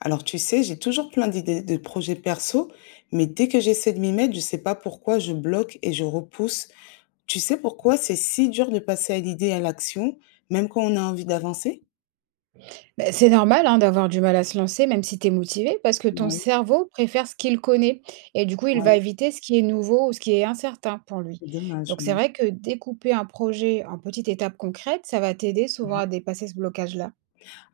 Alors, tu sais, j'ai toujours plein d'idées de projets perso, mais dès que j'essaie de m'y mettre, je sais pas pourquoi je bloque et je repousse. Tu sais pourquoi c'est si dur de passer à l'idée et à l'action, même quand on a envie d'avancer? Bah, c'est normal hein, d'avoir du mal à se lancer, même si tu es motivé, parce que ton Oui, cerveau préfère ce qu'il connaît. Et du coup, il va oui, éviter ce qui est nouveau ou ce qui est incertain pour lui. c'est dommage. Donc, c'est Oui. vrai que découper un projet en petites étapes concrètes, ça va t'aider souvent à Mhm. dépasser ce blocage-là.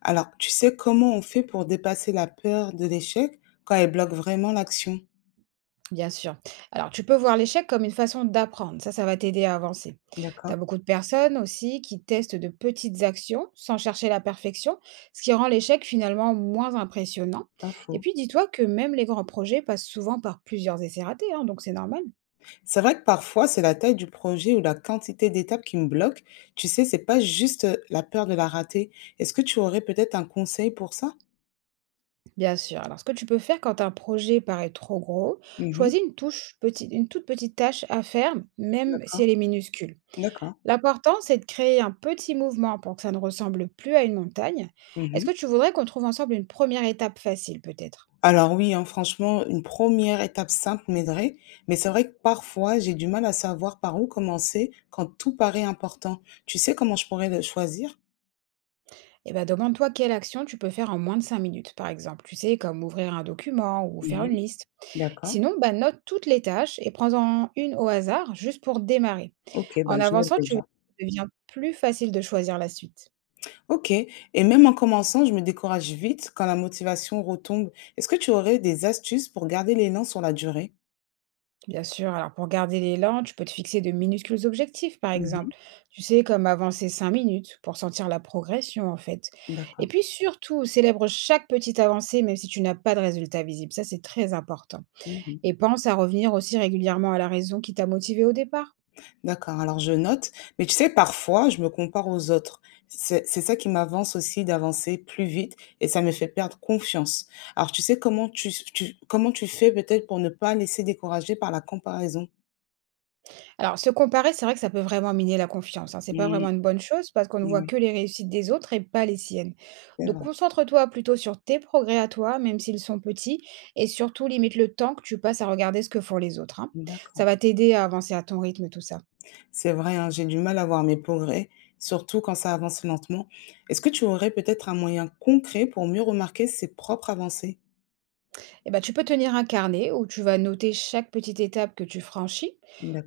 Alors, tu sais comment on fait pour dépasser la peur de l'échec quand elle bloque vraiment l'action? Bien sûr. Alors, tu peux voir l'échec comme une façon d'apprendre. Ça va t'aider à avancer. Tu as D'accord, beaucoup de personnes aussi qui testent de petites actions sans chercher la perfection, ce qui rend l'échec finalement moins impressionnant. pas Et faux. puis, dis-toi que même les grands projets passent souvent par plusieurs essais ratés, hein, donc c'est normal. C'est vrai que parfois, c'est la taille du projet ou la quantité d'étapes qui me bloque. Tu sais, c'est pas juste la peur de la rater. Est-ce que tu aurais peut-être un conseil pour ça? Bien sûr. Alors, ce que tu peux faire quand un projet paraît trop gros, Mmh. choisis une touche petite, une toute petite tâche à faire, même si D'accord, elle est minuscule. d'accord. L'important, c'est de créer un petit mouvement pour que ça ne ressemble plus à une montagne. Est-ce Mmh. que tu voudrais qu'on trouve ensemble une première étape facile, peut-être? Alors oui, hein, franchement, une première étape simple m'aiderait, mais c'est vrai que parfois, j'ai du mal à savoir par où commencer quand tout paraît important. Tu sais comment je pourrais le choisir? Eh bien, demande-toi quelle action tu peux faire en moins de 5 minutes, par exemple. Tu sais, comme ouvrir un document ou faire une Mmh. liste. D'accord. Sinon, bah, note toutes les tâches et prends-en une au hasard, juste pour démarrer. OK, En ben, je note avançant, tu verras déjà. que ça devient plus facile de choisir la suite. OK, et même en commençant, je me décourage vite quand la motivation retombe. Est-ce que tu aurais des astuces pour garder l'élan sur la durée? Bien sûr, alors pour garder l'élan, tu peux te fixer de minuscules objectifs, par Mmh. exemple. Tu sais, comme avancer 5 minutes pour sentir la progression, en fait. Et D'accord. puis surtout, célèbre chaque petite avancée, même si tu n'as pas de résultat visible. Ça, c'est très important. Mmh. Et pense à revenir aussi régulièrement à la raison qui t'a motivé au départ. D'accord, alors je note. Mais tu sais, parfois, je me compare aux autres. C'est ça qui m'avance aussi d'avancer plus vite et ça me fait perdre confiance. Alors, tu sais comment comment tu fais peut-être pour ne pas laisser décourager par la comparaison? Alors, se comparer, c'est vrai que ça peut vraiment miner la confiance, hein. C'est pas Mm, vraiment une bonne chose parce qu'on ne voit ouais, que les réussites des autres et pas les siennes. c'est Donc, vrai. concentre-toi plutôt sur tes progrès à toi, même s'ils sont petits, et surtout limite le temps que tu passes à regarder ce que font les autres, hein. Ça D'accord. va t'aider à avancer à ton rythme, tout ça. C'est vrai, hein, j'ai du mal à voir mes progrès, surtout quand ça avance lentement. Est-ce que tu aurais peut-être un moyen concret pour mieux remarquer ses propres avancées? Et ben, tu peux tenir un carnet où tu vas noter chaque petite étape que tu franchis.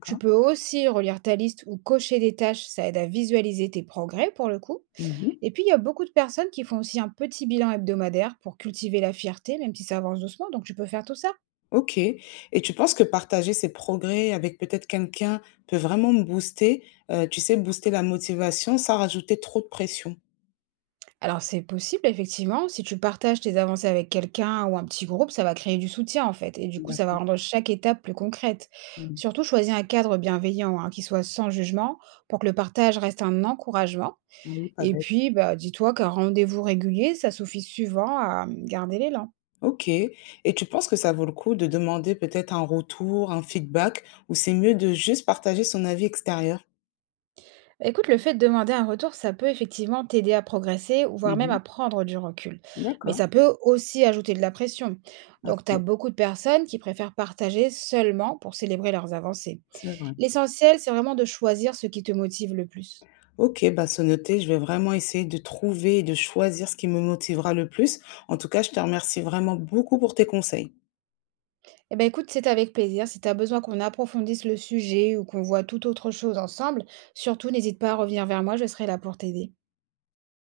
Tu peux aussi relire ta liste ou cocher des tâches, ça aide à visualiser tes progrès pour le coup. Mhm. Et puis, il y a beaucoup de personnes qui font aussi un petit bilan hebdomadaire pour cultiver la fierté, même si ça avance doucement, donc tu peux faire tout ça. OK. Et tu penses que partager ses progrès avec peut-être quelqu'un peut vraiment me booster, tu sais, booster la motivation sans rajouter trop de pression? Alors, c'est possible, effectivement, si tu partages tes avancées avec quelqu'un ou un petit groupe, ça va créer du soutien, en fait, et du coup, ça va D'accord. rendre chaque étape plus concrète. Mmh. Surtout, choisis un cadre bienveillant, hein, qui soit sans jugement, pour que le partage reste un encouragement. Oui, pas Et bête. puis, bah, dis-toi qu'un rendez-vous régulier, ça suffit souvent à garder l'élan. OK. Et tu penses que ça vaut le coup de demander peut-être un retour, un feedback ou c'est mieux de juste partager son avis extérieur? Bah, écoute, le fait de demander un retour, ça peut effectivement t'aider à progresser, ou voire même Mmh. à prendre du recul. Mais D'accord, ça peut aussi ajouter de la pression. pas Donc, tu as faux, beaucoup de personnes qui préfèrent partager seulement pour célébrer leurs avancées. c'est vrai. L'essentiel, c'est vraiment de choisir ce qui te motive le plus. OK, bah, c'est noté, je vais vraiment essayer de trouver et de choisir ce qui me motivera le plus. En tout cas, je te remercie vraiment beaucoup pour tes conseils. Eh ben écoute, c'est avec plaisir. Si tu as besoin qu'on approfondisse le sujet ou qu'on voit tout autre chose ensemble, surtout n'hésite pas à revenir vers moi, je serai là pour t'aider.